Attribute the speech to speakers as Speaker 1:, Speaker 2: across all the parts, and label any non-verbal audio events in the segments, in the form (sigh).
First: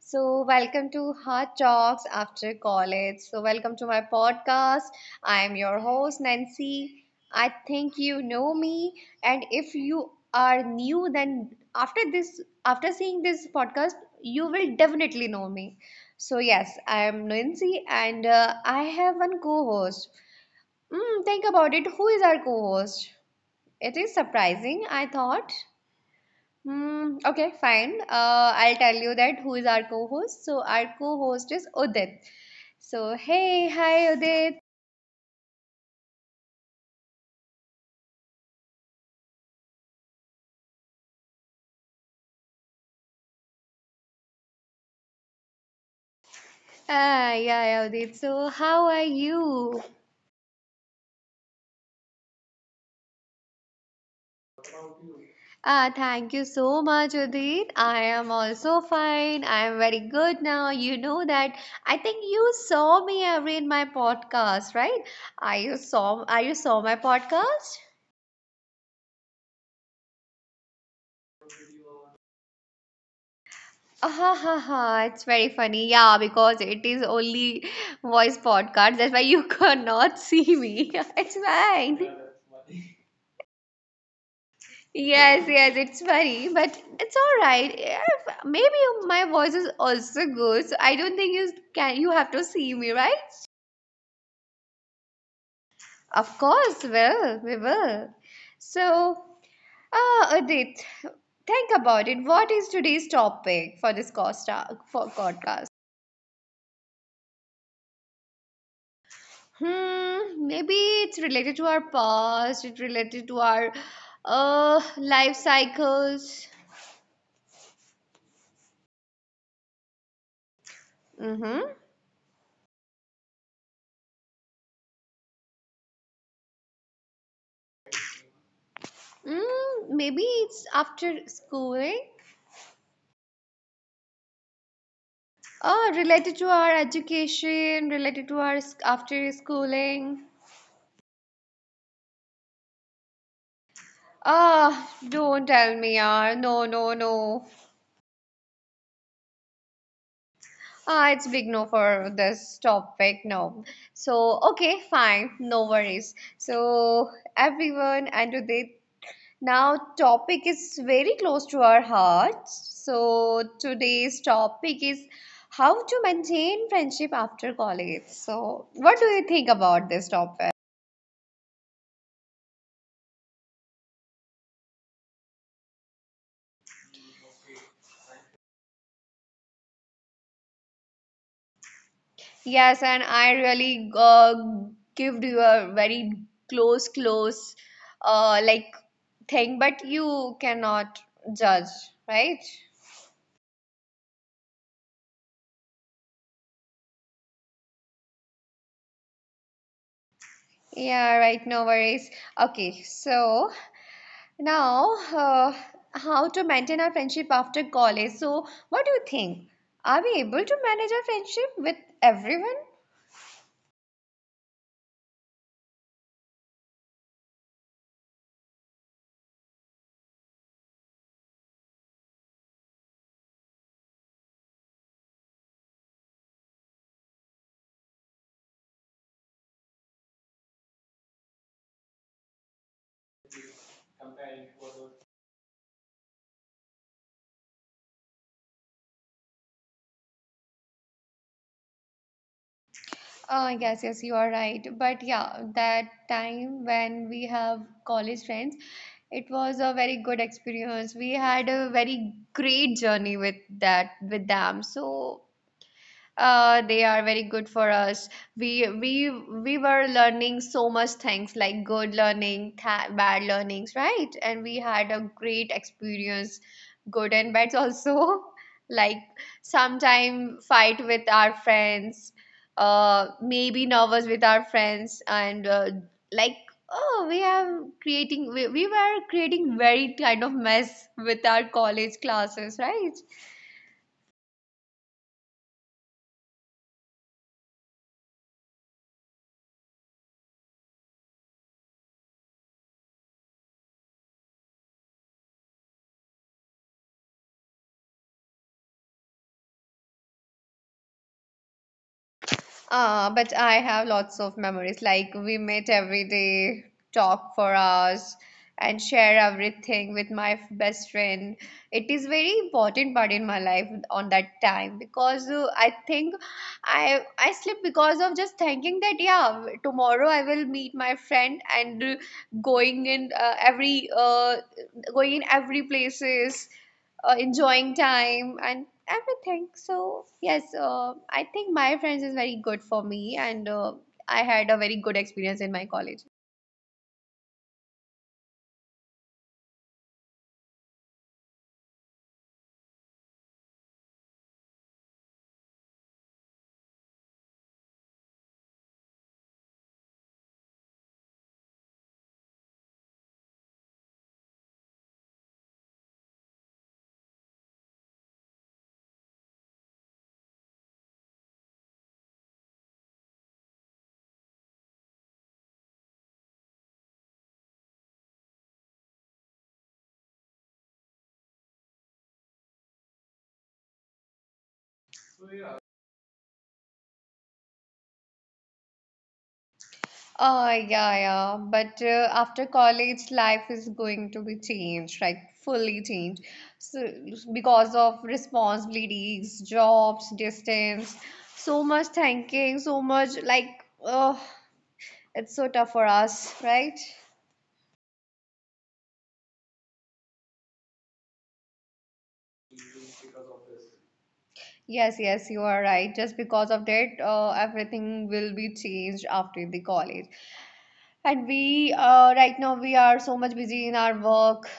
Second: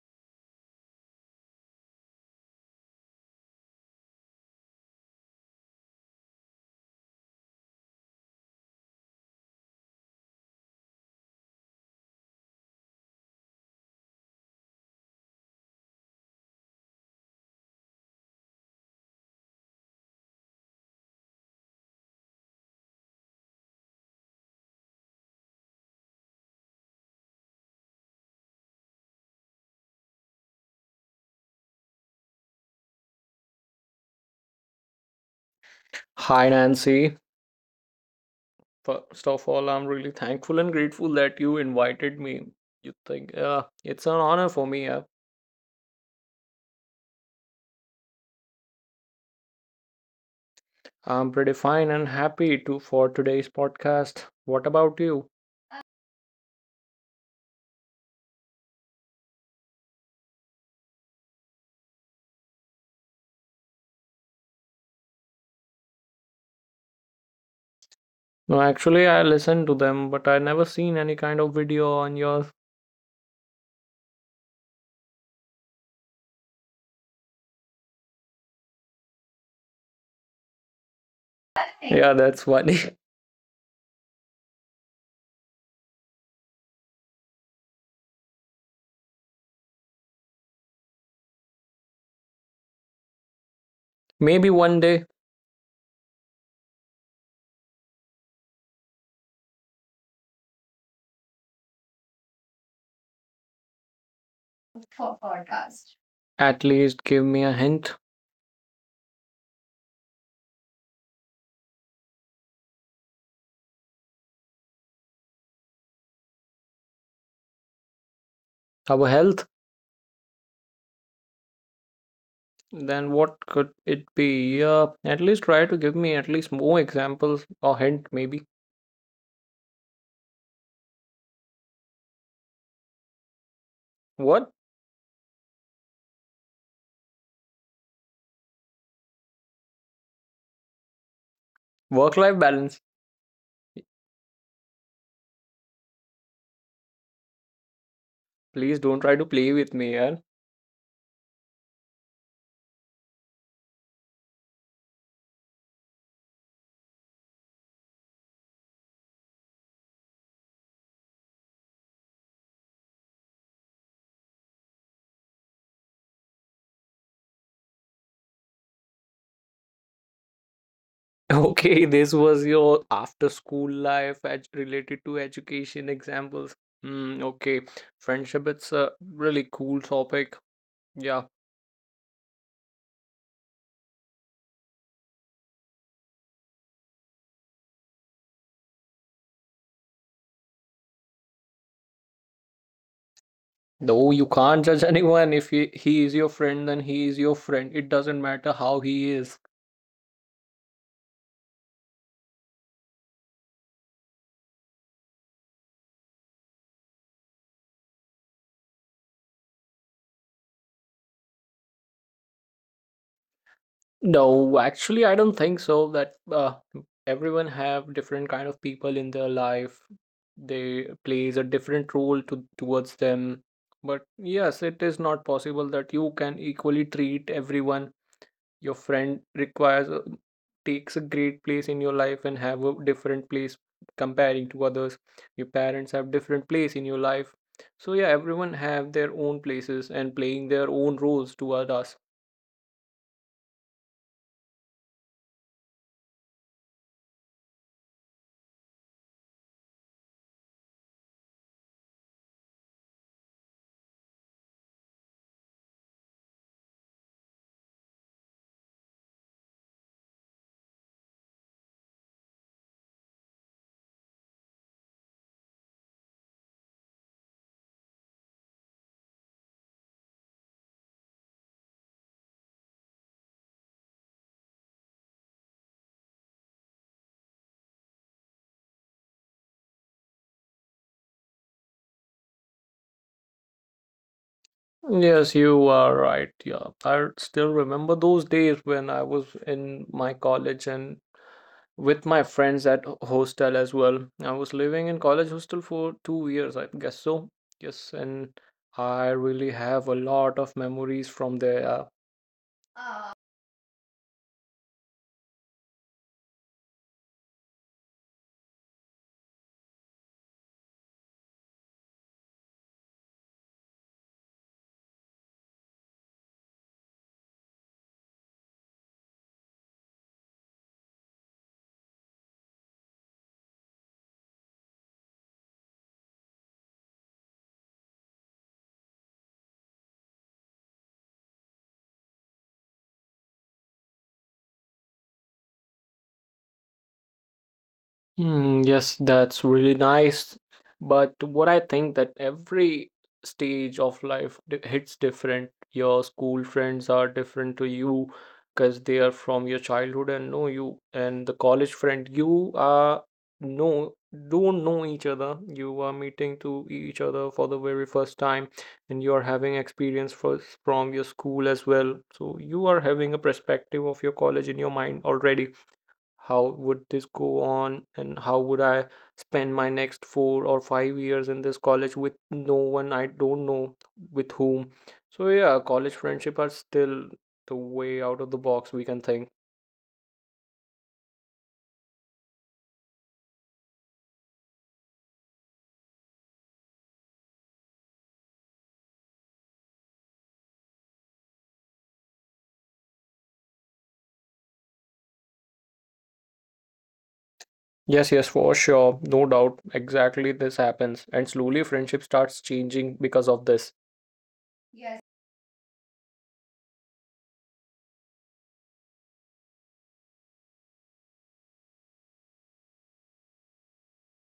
Speaker 1: So, welcome to Hot Talks After College. So, welcome to my podcast. I'm your host, Nancy. I think you know me, and if you are new, then after this, after seeing this podcast, you will definitely know me. So, yes, I'm Nancy, and I have one co host. Mm, think about it. Who is our co host? It is surprising, I thought. Hmm, okay, fine. I'll tell you that who is our co-host. So our co-host is Udit. So hey, hi Udit.
Speaker 2: Hi, Nancy. First of all, I'm really thankful and grateful that you invited me. You think it's an honor for me. Yeah.
Speaker 1: Ah, yeah, yeah, Udit. So how are you?
Speaker 2: I'm pretty fine and happy to for today's podcast. What about you?
Speaker 1: Ah, thank you so much, Udit. I am also fine. I am very good now. You know that. I think you saw me every in my podcast, right? Are you saw? Are you saw my podcast?
Speaker 2: No, actually, I listened to them, but I never seen any kind of video on yours.
Speaker 1: Ha ha ha, it's very funny. Yeah, because it is only voice podcast. That's why you (laughs) cannot see me. (laughs) It's
Speaker 2: Yeah,
Speaker 1: fine.
Speaker 2: that's funny.
Speaker 1: Yes, yes, it's funny, but it's all right. If, maybe my voice is also good, so I don't think you can you have to see me, right?
Speaker 2: (laughs) Maybe one day,
Speaker 1: Of course, will we will. So, ah, Adit, think about it. What is today's topic for this costa for podcast?
Speaker 2: at least give me a hint.
Speaker 1: Hmm, maybe it's related to our past, it's related to our life cycles.
Speaker 2: Our health.
Speaker 1: Mm-hmm.
Speaker 2: Then what could it be? Yeah, at least try to give me at least more examples or hint, maybe.
Speaker 1: Mm, maybe it's after schooling.
Speaker 2: What?
Speaker 1: Oh, related to our education, related to our after schooling.
Speaker 2: Work-life balance.
Speaker 1: Ah, don't tell me, yaar. No, no, no.
Speaker 2: Please don't try to play with me, yaar.
Speaker 1: Ah, it's big no for this topic. No. So, okay, fine. No worries. So, everyone, and today Now, topic is very close to our hearts. So today's topic is how to maintain friendship after college. So, what do you think about this topic?
Speaker 2: (laughs) Okay, this was your after school life ed related to education examples. Hmm, okay. Friendship, it's a really cool topic. Yeah.
Speaker 1: Yes, and I really give you a very close, like thing, but you cannot judge, right?
Speaker 2: No, you can't judge anyone. If he is your friend, then he is your friend. It doesn't matter how he is.
Speaker 1: Yeah, right, no worries. Okay, so Now, uh, how to maintain our friendship after college? So, what do you think? Are we able to manage our friendship with everyone?
Speaker 2: No, actually, I don't think so. That Everyone have different kind of people in their life. They plays a different role to towards them. But yes, it is not possible that you can equally treat everyone. Your friend requires a- Takes a great place in your life and have a different place comparing to others. Your parents have different place in your life. So yeah, everyone have their own places and playing their own roles toward us.
Speaker 1: Yes, yes, you are right. But yeah, that time when we have college friends, it was a very good experience. We had a very great journey with that with them. So they are very good for us. We were learning so much things like good learning, th bad learnings, right? And we had a great experience, good and bad also. (laughs) Like sometime fight with our friends, maybe nervous with our friends, and like oh, we were creating very kind of mess with our college classes, right?
Speaker 2: Yes, you are right. Yeah, I still remember those days when I was in my college and with my friends at hostel as well. I was living in college hostel for 2 years, I guess so. Yes, and I really have a lot of memories from there. Yeah.
Speaker 1: Ah, but I have lots of memories. Like we met every day, talk for hours, and share everything with my best friend. It is very important part in my life on that time because I think I slept because of just thinking that yeah, tomorrow I will meet my friend and going in uh, every uh, going in every places enjoying time and everything. So yes, I think my friends is very good for me, and I had a very good experience in my college.
Speaker 2: Hmm. Yes, that's really nice. But what I think that every stage of hits different. Your school friends are different to you because they are from your childhood and know you. And the college friend, you are no don't know each other. You are meeting to each other for the very first time, and you are having experience first from your school as well. So you are having a perspective of your college in your mind already how would this go on and how would I spend my next 4 or 5 years in this college with no one I don't know with whom. So yeah, college friendship are still the way out of the box we can think.
Speaker 1: Yeah, yeah. But after college, life is going to be changed, like fully changed. So because of responsibilities, jobs, distance, so much thinking, so much like, oh, it's so tough for us, right?
Speaker 2: Yes, yes, for sure. No doubt. Exactly this happens. And slowly friendship starts changing because of this.
Speaker 1: Yes, yes, you are right. Just because of that, everything will be changed after the college. And we, right now, we are so much busy in our work,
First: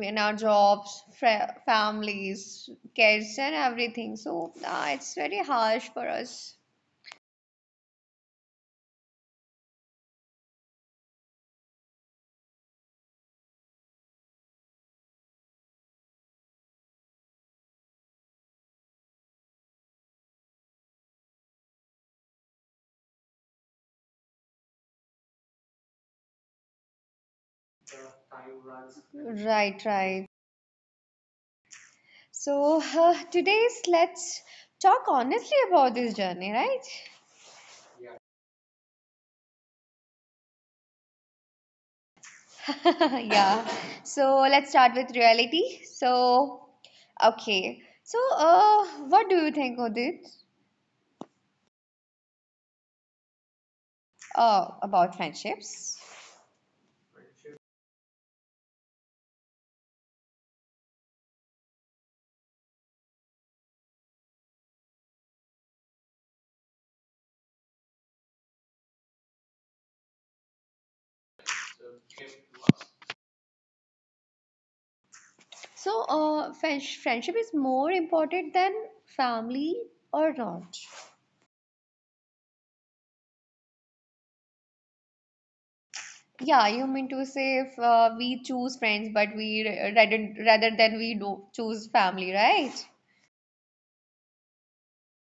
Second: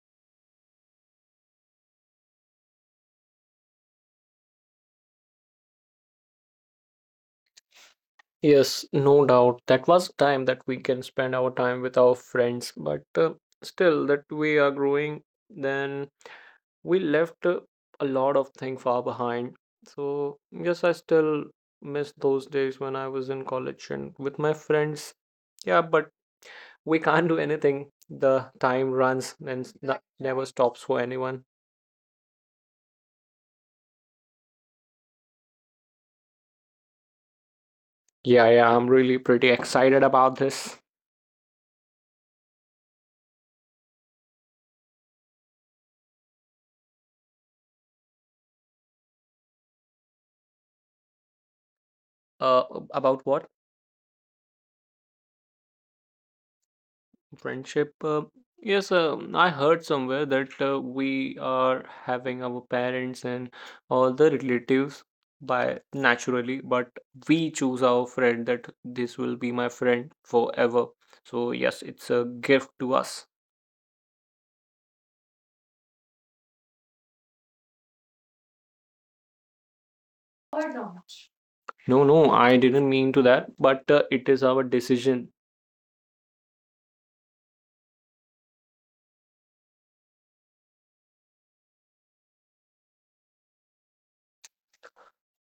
Speaker 1: in our jobs, families, kids, and everything. So, it's very harsh for us.
Speaker 2: Yes, no doubt. That was time that we can spend our time with our friends, but still that we are growing then we left a lot of things far behind. So yes, I still miss those days when I was in college and with my friends. Yeah, but we can't do anything. The time runs and
Speaker 1: Right, right.
Speaker 2: never stops for anyone.
Speaker 1: So, (laughs) today's let's talk honestly about this journey, right?
Speaker 2: Yeah, yeah, I'm really pretty excited about this.
Speaker 1: (laughs) Yeah. So let's start with reality. So, okay. So, what do you think, Udit,
Speaker 2: Uh, about what?
Speaker 1: about friendships?
Speaker 2: Friendship. Yes, I heard somewhere that we are having our parents and all the relatives by naturally, but we choose our friend that this will be my friend forever. So yes, it's a gift to us.
Speaker 1: So, friendship is more important than family or not?
Speaker 2: No, no, I didn't mean to that, but it is our decision.
Speaker 1: Yeah, you mean to say if we choose friends, but we rather than we do choose family, right?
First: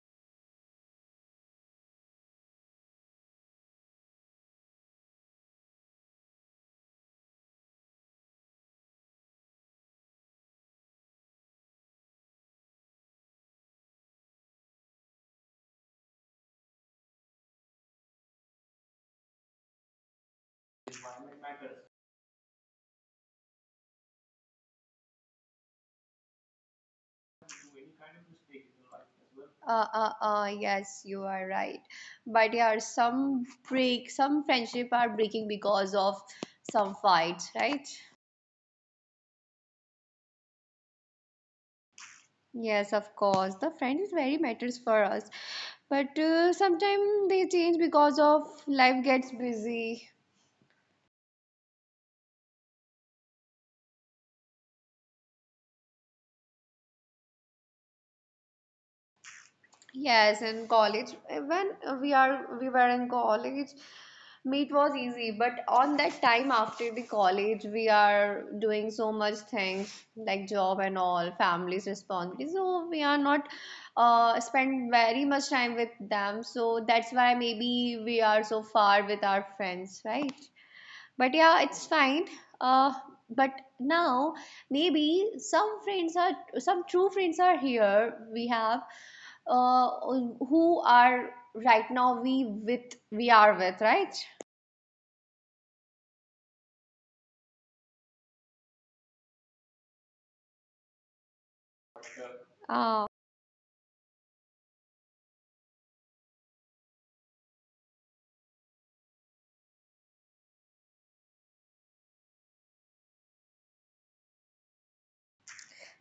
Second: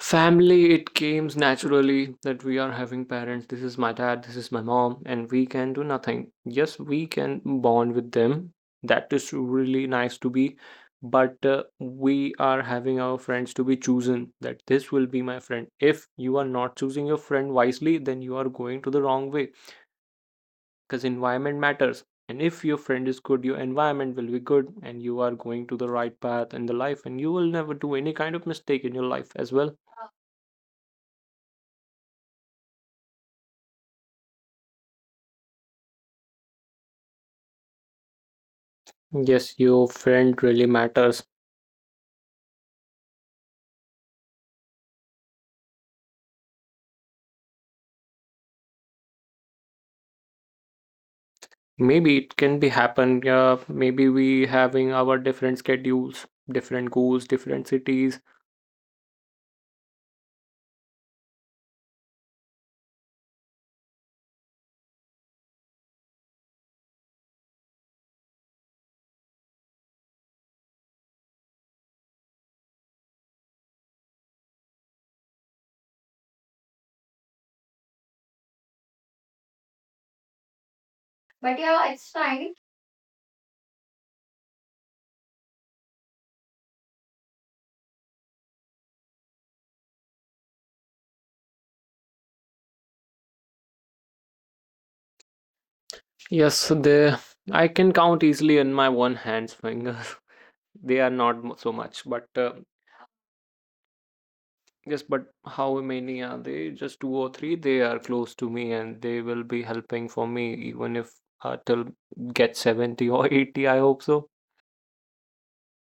Speaker 2: Family, it comes naturally that we are having parents. This is my dad, this is my mom, and we can do nothing. Yes, we can bond with them. That is really nice to be, but we are having our friends to be chosen that this will be my friend. If you are not choosing your friend wisely, then you are going to the wrong way because environment matters. And if your friend is good, your environment will be good, and you are going to the right path in the life, and you will never do any kind of mistake in your life as well.
Speaker 1: Yes, you are right. But yeah, some break, some friendship are breaking because of some fights, right?
Speaker 2: Yes, your friend really matters.
Speaker 1: Yes, of course. The friend is very matters for us. But sometimes they change because of life gets busy.
Speaker 2: Maybe it can be happen. Yeah, maybe we having our different schedules, different goals, different cities.
Speaker 1: Yes, in college, when we were in college, meet was easy, but on that time after the college, we are doing so much things like job and all, family's responsibility. So we are not spend very much time with them. So that's why maybe we are so far with our friends, right? But yeah, it's fine. Uh, but now maybe some friends are some true friends are here. We have who are right now we are with right.
Speaker 2: Yes, they I can count easily in my one hand's fingers. (laughs) They are not so much, but
Speaker 1: Uh,
Speaker 2: yes, but how many are they? Just two or three. They are close to me, and they will be helping for me even if till get 70 or 80 I hope so.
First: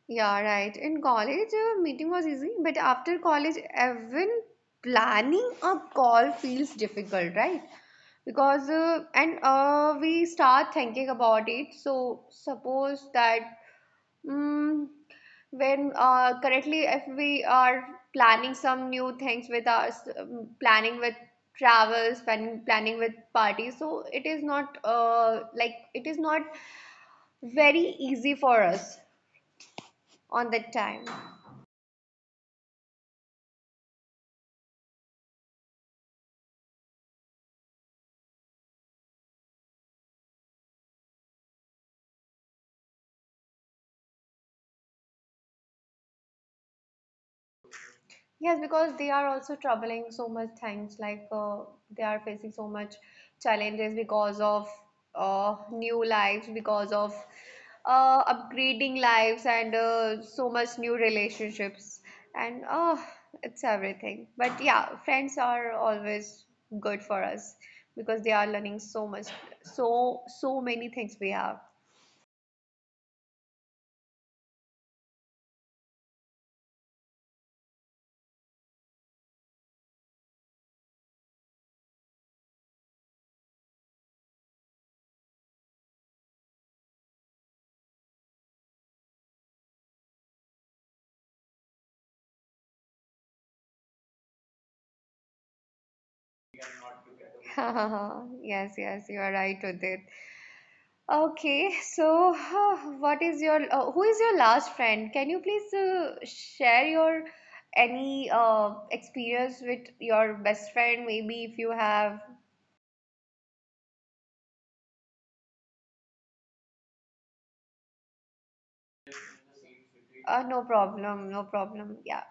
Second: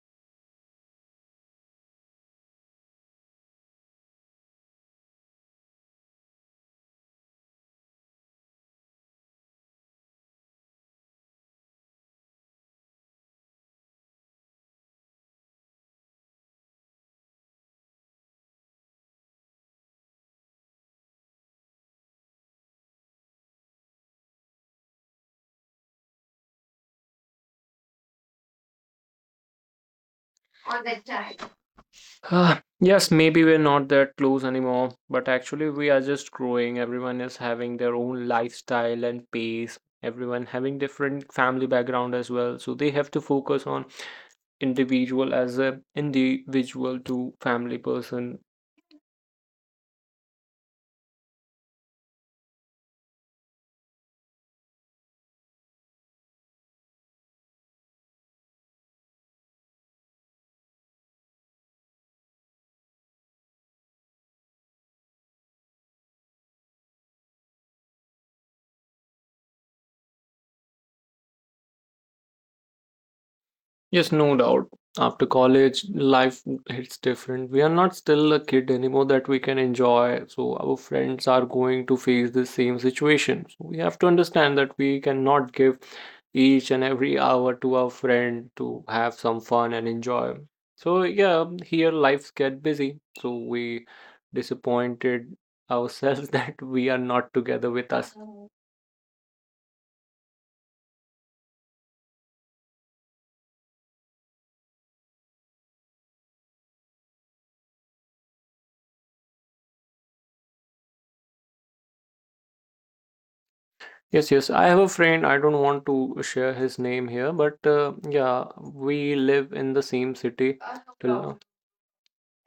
Speaker 1: yeah, right. In college, meeting was easy, but after college, even planning a call feels difficult, right? Because and we start thinking about it so suppose that Mm, when currently if we are planning some new things with us, planning with travels planning with parties so it is not like it is not very easy for us on that time.
Speaker 2: Ah, yes, maybe we're not that close anymore, but actually we are just growing. Everyone is having their own lifestyle and pace. Everyone having different family background as well, so they have to focus on individual as a individual to family person.
Speaker 1: Yes, because they are also troubling so much things, like they are facing so much challenges because of new lives, because of upgrading lives, and so much new relationships, and it's everything. But yeah, friends are always good for us because they are learning so much, so many things we have.
Speaker 2: Yes, no doubt. After college, life hits different. We are not still a kid anymore that we can enjoy. So our friends are going to face the same situation. So we have to understand that we cannot give each and every hour to our friend to have some fun and enjoy. So yeah, here lives get busy. So we disappointed ourselves (laughs) that we are not together with us.
Speaker 1: (laughs) Yes, yes, you are right with it. Okay, so (sighs) what is your who is your last friend? Can you please share your any experience with your best friend? Maybe if you have,
Speaker 2: Yes, yes. I have a friend. I don't want to share his name here, but yeah, we live in the same city
Speaker 1: no
Speaker 2: till now.
Speaker 1: problem, no problem. Yeah.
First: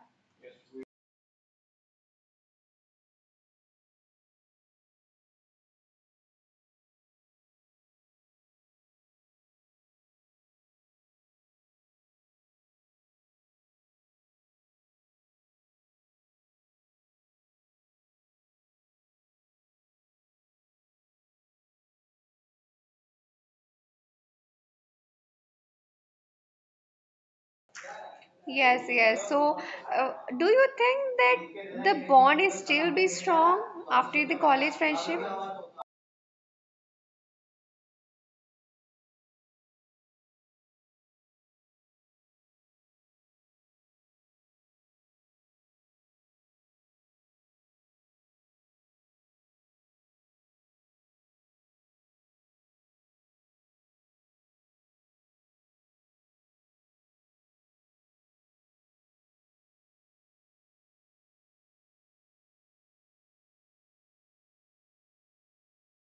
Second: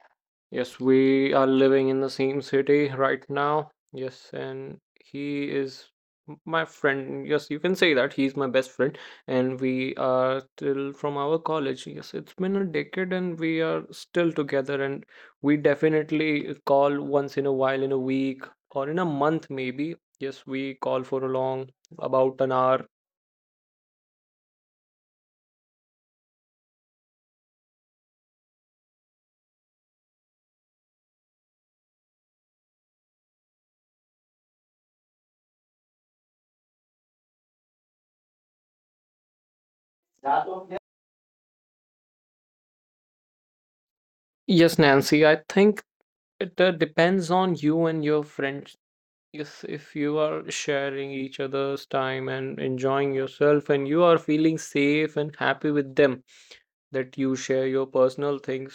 Speaker 2: Yes, we are living in the same city right now. Yes, and he is my friend. Yes, you can say that he's my best friend, and we are still from our college. Yes, it's been a decade, and we are still together, and we definitely call once in a while, in a week or in a month maybe. Yes, we call for a long about an hour.
Speaker 1: Yes, yes. So, uh, do you think that the bond is still be strong after the college friendship?
Speaker 2: Yes, Nancy, I think it depends on you and your friends. Yes, if you are sharing each other's time and enjoying yourself, and you are feeling safe and happy with them, that you share your personal things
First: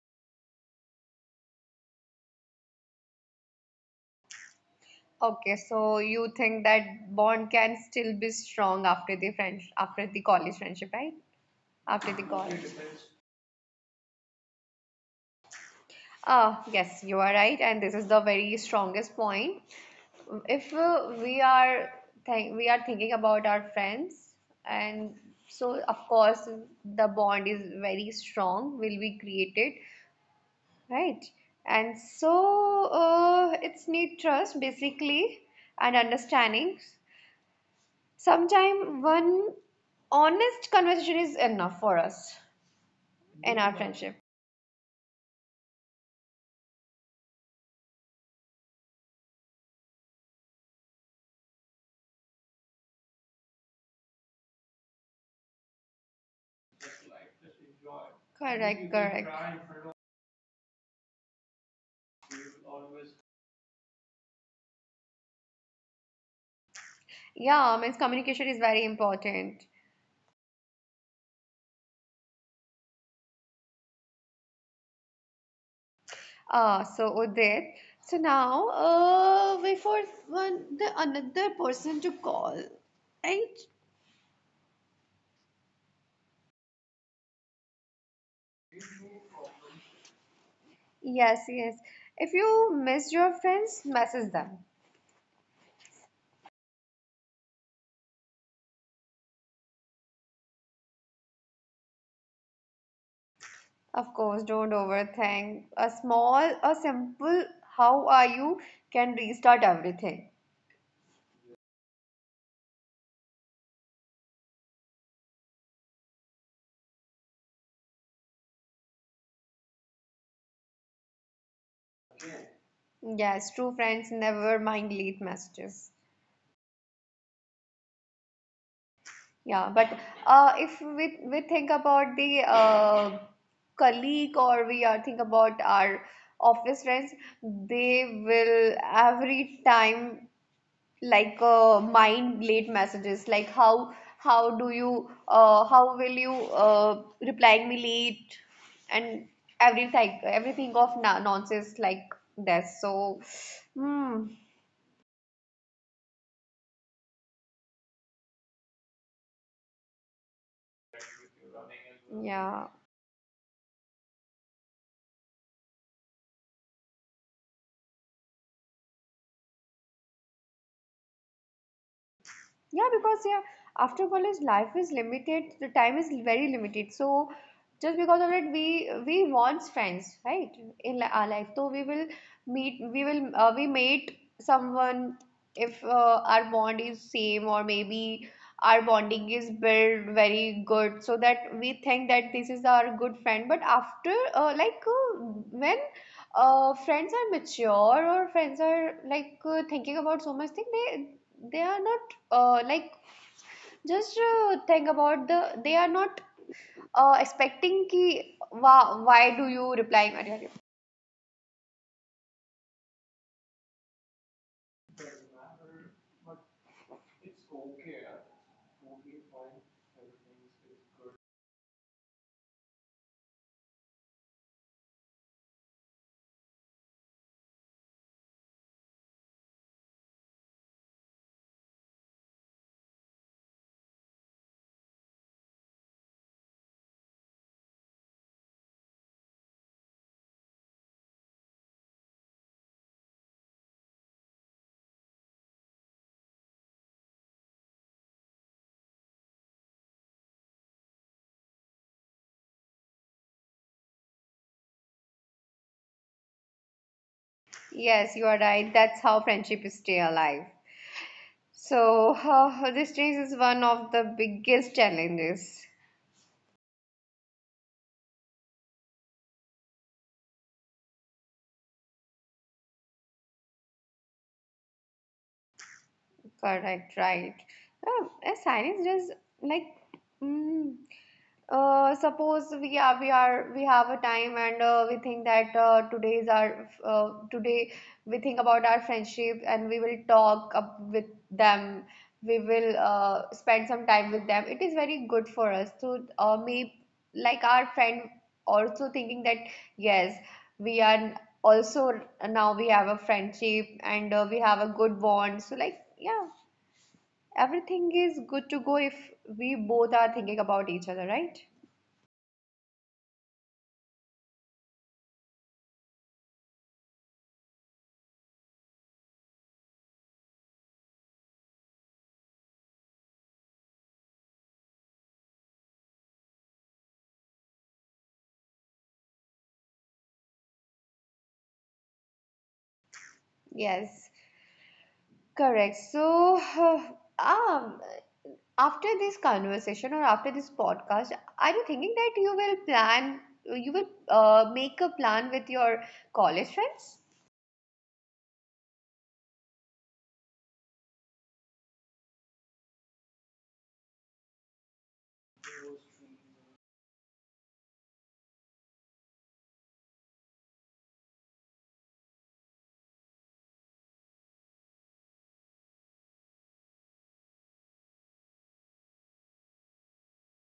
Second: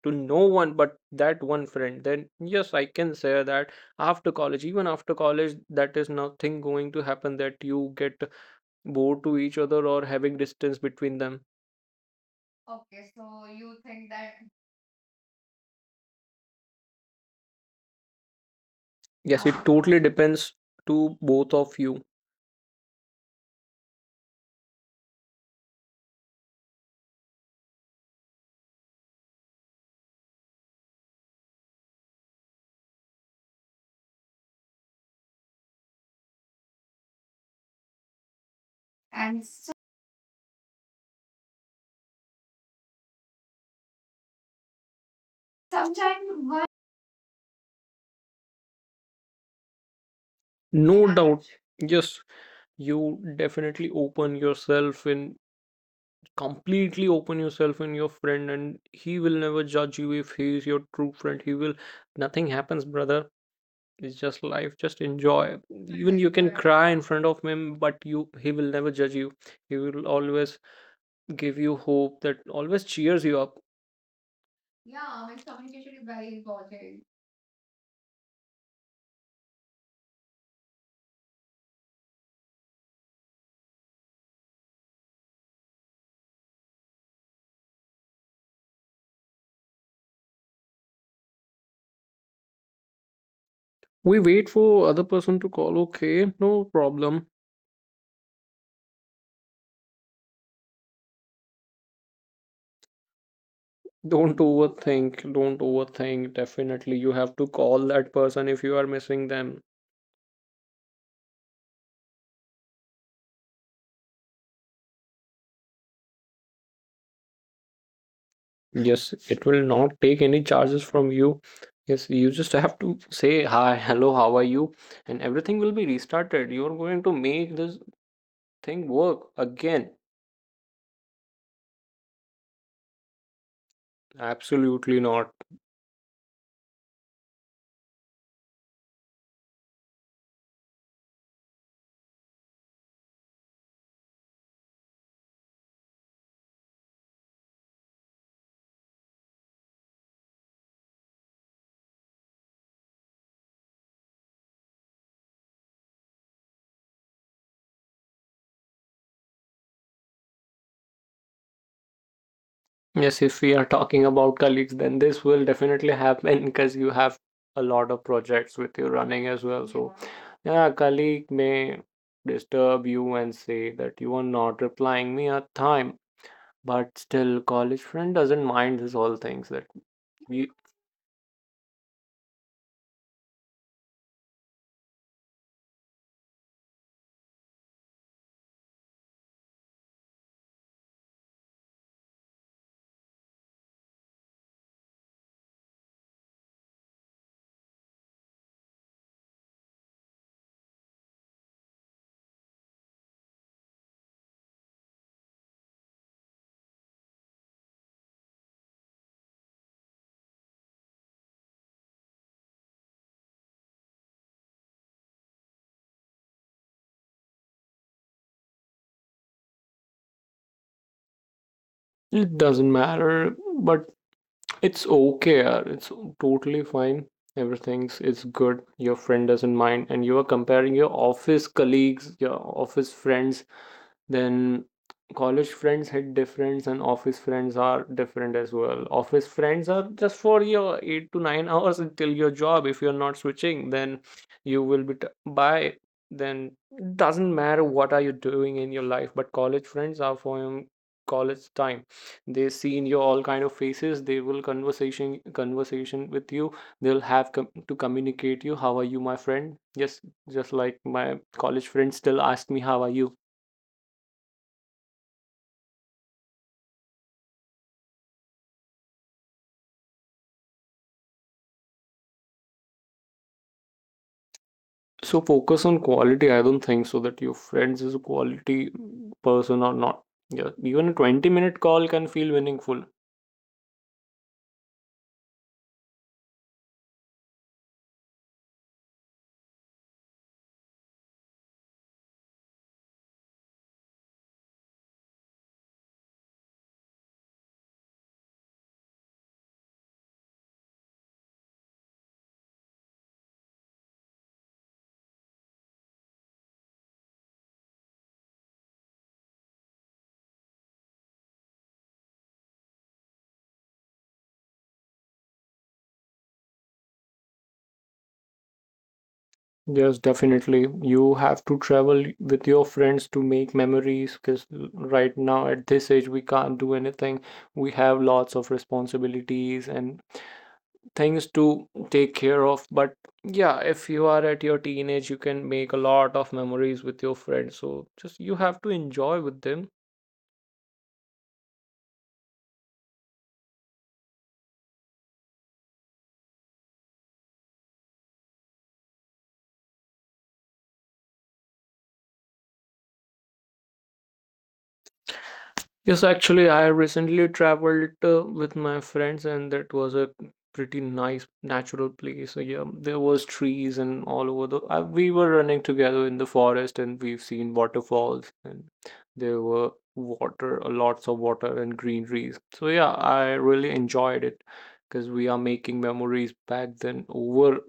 Speaker 2: to no one but that one friend, then yes, I can say that after college, even after college, that is nothing going to happen that you get
Speaker 1: Okay,
Speaker 2: bored to
Speaker 1: so
Speaker 2: each other
Speaker 1: you
Speaker 2: or having
Speaker 1: think
Speaker 2: distance between
Speaker 1: that
Speaker 2: them.
Speaker 1: bond can still be strong after the friends after the college friendship, right? After the
Speaker 2: Yes, it (sighs)
Speaker 1: college.
Speaker 2: totally depends to both of you.
Speaker 1: Ah, yes, you are right, and this is the very strongest point. If we are thinking about our friends, and so of course the bond is very strong, will be created, right? And so it's need trust basically and understanding. Sometimes one honest conversation is enough for us in our
Speaker 2: No
Speaker 1: friendship.
Speaker 2: doubt. Yes, you definitely open yourself in completely open yourself in your friend and he will never judge you if he is your true friend. He will nothing happens, brother. It's just life. Just enjoy.
Speaker 1: Correct,
Speaker 2: Even you
Speaker 1: correct.
Speaker 2: can cry in front of him, but you he will never judge you. He will always give you hope that always cheers you up.
Speaker 1: Yeah, means communication is very important. Ah, so Udit, so now we for one the another person to call, right?
Speaker 2: We wait for other person to call. Okay, no problem.
Speaker 1: Yes, yes. If you miss your friends, message them.
Speaker 2: Don't overthink. Don't overthink. Definitely, you have to call that person if you are missing them.
Speaker 1: Of course, don't overthink. A small, a simple "How are you?" can restart everything.
Speaker 2: Yes, it will not take any charges from you. Yes, you just have to say hi, hello, how are you? And everything will be restarted. You're going to make this thing work again.
Speaker 1: Yes, true friends never mind late messages.
Speaker 2: Absolutely not.
Speaker 1: Yeah, but if we think about the colleague or we are think about our office friends, they will every time like mind late messages like how do you how will you replying me late and everything of na nonsense like that. So, hmm,
Speaker 2: Yes, if we are talking about colleagues, then this will definitely happen because you have a lot of projects with you running as well. So,
Speaker 1: yeah.
Speaker 2: yeah, a colleague may disturb you and say that you are not replying me at time, but still, college friend doesn't mind these all things that
Speaker 1: Yeah, because yeah,
Speaker 2: we
Speaker 1: after college life is limited, the time is very limited. So just because of it, we want friends, right? In our life, so we will meet, we will we meet someone if our bond is same or maybe our bonding is built very good so that we think that this is our good friend but after like when friends are mature or friends are like thinking about so much thing they are not like just think about the they are not expecting ki why do you replying.
Speaker 2: it doesn't matter, but it's okay. It's totally fine. Everything's it's good. Your friend doesn't mind, and you are comparing your office colleagues, your office friends. Then college friends hit different, and office friends are different as well. Office friends are just for your 8 to 9 (laughs) hours until your job. If you're not switching, then you will be by. Then doesn't matter what are you doing in your life. But college friends are for your college time. They see in your all kind of faces. They will conversation with you. They'll have to communicate you. How are you, my friend? Yes, just like my college friends still ask me how are you.
Speaker 1: Yes you are right, that's how friendship is stay alive. So (laughs) this change is one of the biggest challenges.
Speaker 2: So focus on quality. I don't think so that your friends is a quality person or not. Yeah, even a 20-minute call can feel meaningful.
Speaker 1: Correct, right. Science just like mm, suppose we have a time and we think that today we think about our friendship and we will talk up with them. We will spend some time with them. It is very good for us to maybe like our friend also thinking that yes we are also now we have a friendship and we have a good bond so like yeah everything is good to go if we both are thinking about each other, right?
Speaker 2: Yes, definitely. You have to travel with your friends to make memories because right now at this age we can't do anything. We have lots of responsibilities and things to take care of. But yeah, if you are at your teenage, you can make a lot of memories with your friends. So just you have to enjoy with them.
Speaker 1: Yes correct. So (sighs) um after this conversation or after this podcast are you thinking that you will plan you will make a plan with your college friends.
Speaker 2: Yes, actually, I recently traveled with my friends, and that was a pretty nice natural place. So, yeah, there was trees and all over the. We were running together in the forest, and we've seen waterfalls, and there were water, lots of water and greeneries. So yeah, I really enjoyed it because we are making memories back then over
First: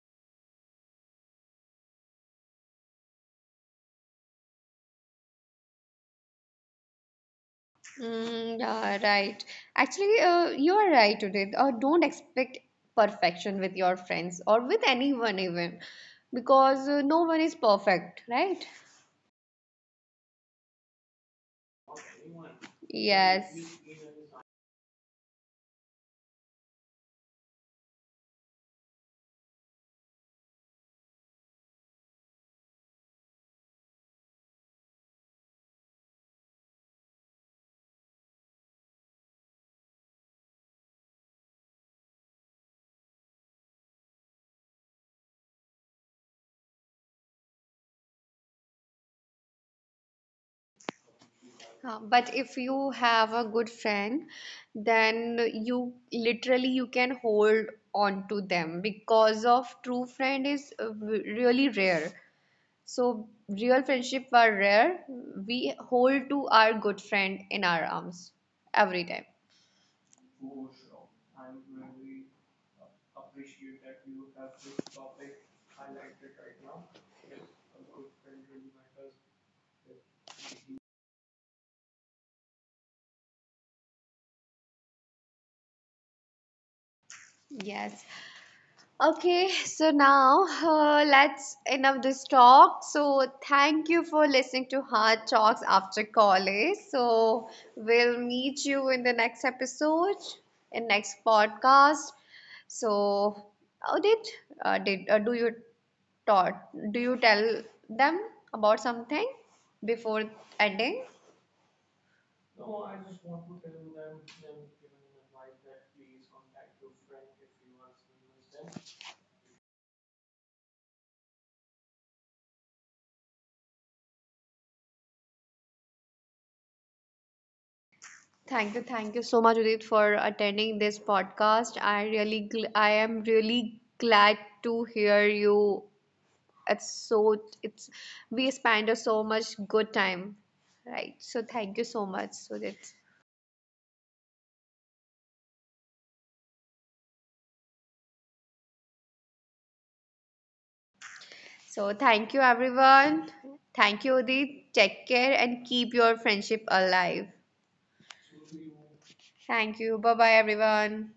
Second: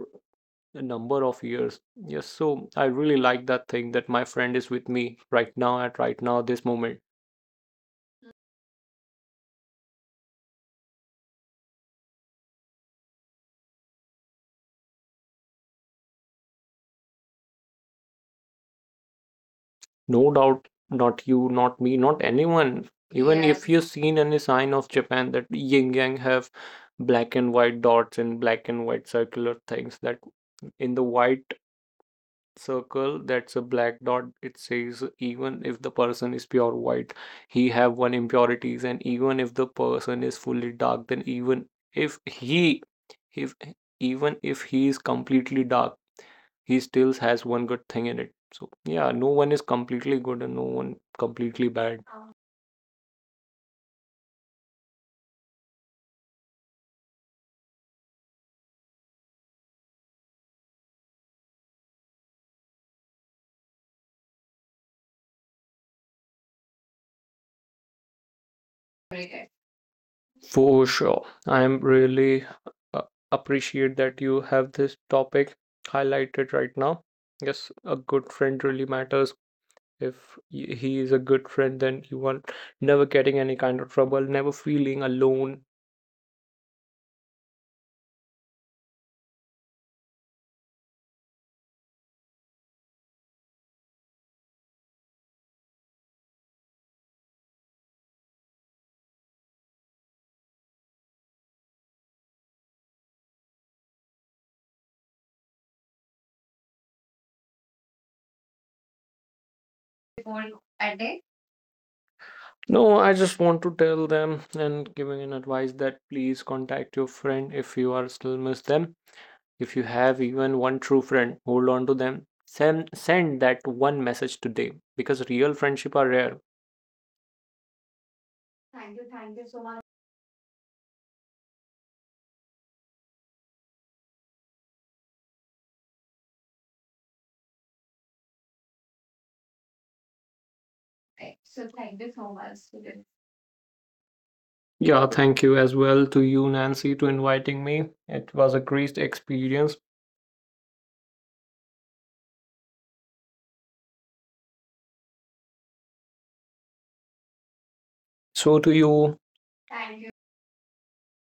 Speaker 2: a number of years. Yes, so I really like that thing that my friend is with me right now at right now this moment.
Speaker 1: Mm, yeah, right. Actually, you are right, Udit. Don't expect perfection with your friends or with anyone, even because no one is perfect, right?
Speaker 2: No doubt, not you, not me, not anyone. Even if, yes,
Speaker 1: Yes.
Speaker 2: you've seen any sign of Japan that yin yang have black and white dots and black and white circular things, that in the white circle that's a black dot it says even if the person is pure white he have one impurities and even if the person is fully dark then even if he if even if he is completely dark he still has one good thing in it. So yeah, no one is completely good and no one completely bad.
Speaker 1: But if you have a good friend, then you literally you can hold on to them because of true friend is really rare. So real friendship are rare. We hold to our good friend in our arms every time.
Speaker 2: For sure. I'm really uh, appreciate that you have this topic highlighted right now. Yes, a good friend really matters. If he is a good friend, then you are never getting any kind of trouble, never feeling alone.
Speaker 1: Yes. Okay, so now let's enough this talk. So thank you for listening to Hard Talks after college. So we'll meet you in the next episode, in next podcast. So how did uh, did uh, do you taught do you tell them about something before ending?
Speaker 2: No, I just want to tell them and giving an advice that please contact your friend if you are still miss them. If you have even one true friend, hold on to them. Send that one message today because real friendship are rare.
Speaker 1: Thank you so much, Udit, for attending this podcast. I really, gl I am really glad to hear you. It's so, it's we spent a so much good time, right? So thank you so much, Udit.
Speaker 2: Yeah, thank you as well to you, Nancy, to inviting me. It was a great experience.
Speaker 1: So thank you, everyone. Thank you, Udit. Take care and keep your friendship alive.
Speaker 2: So to you,
Speaker 1: Thank you. Bye bye, everyone.